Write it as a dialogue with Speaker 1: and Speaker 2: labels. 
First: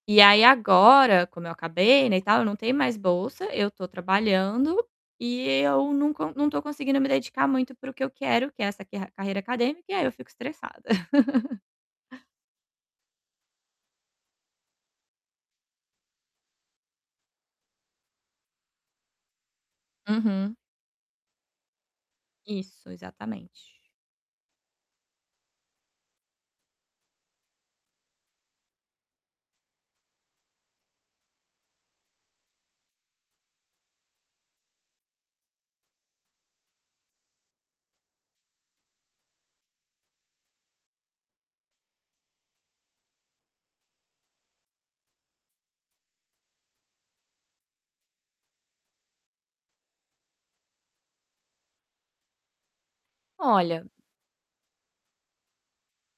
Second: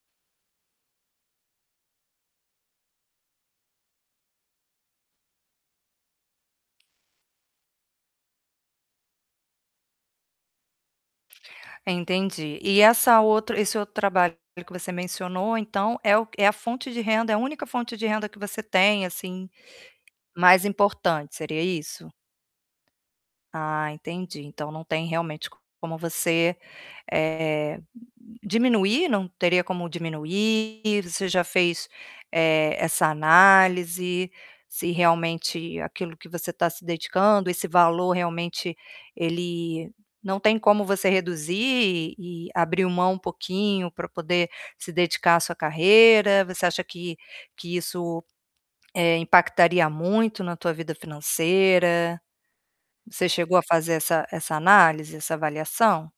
Speaker 1: E aí, agora, como eu acabei, né, e tal, não tem mais bolsa, eu estou trabalhando e eu não co não estou conseguindo me dedicar muito para o que eu quero, que é essa quer carreira acadêmica e aí eu fico estressada.
Speaker 2: Entendi. E essa outra esse outro trabalho, pelo que você mencionou, então é o é a fonte de renda é a única fonte de renda que você tem, assim,
Speaker 1: Uhum.
Speaker 2: mais importante, seria isso?
Speaker 1: Isso, exatamente.
Speaker 2: Ah, entendi então não tem realmente como você, eh, diminuir? Não teria como diminuir? Você já fez, eh, essa análise se realmente aquilo que você está se dedicando esse valor realmente ele não tem como você reduzir e abrir um mão um pouquinho para poder se dedicar à sua carreira? Você acha que que isso, eh, impactaria muito na tua vida financeira? Você chegou a
Speaker 1: Olha
Speaker 2: fazer essa essa análise, essa avaliação?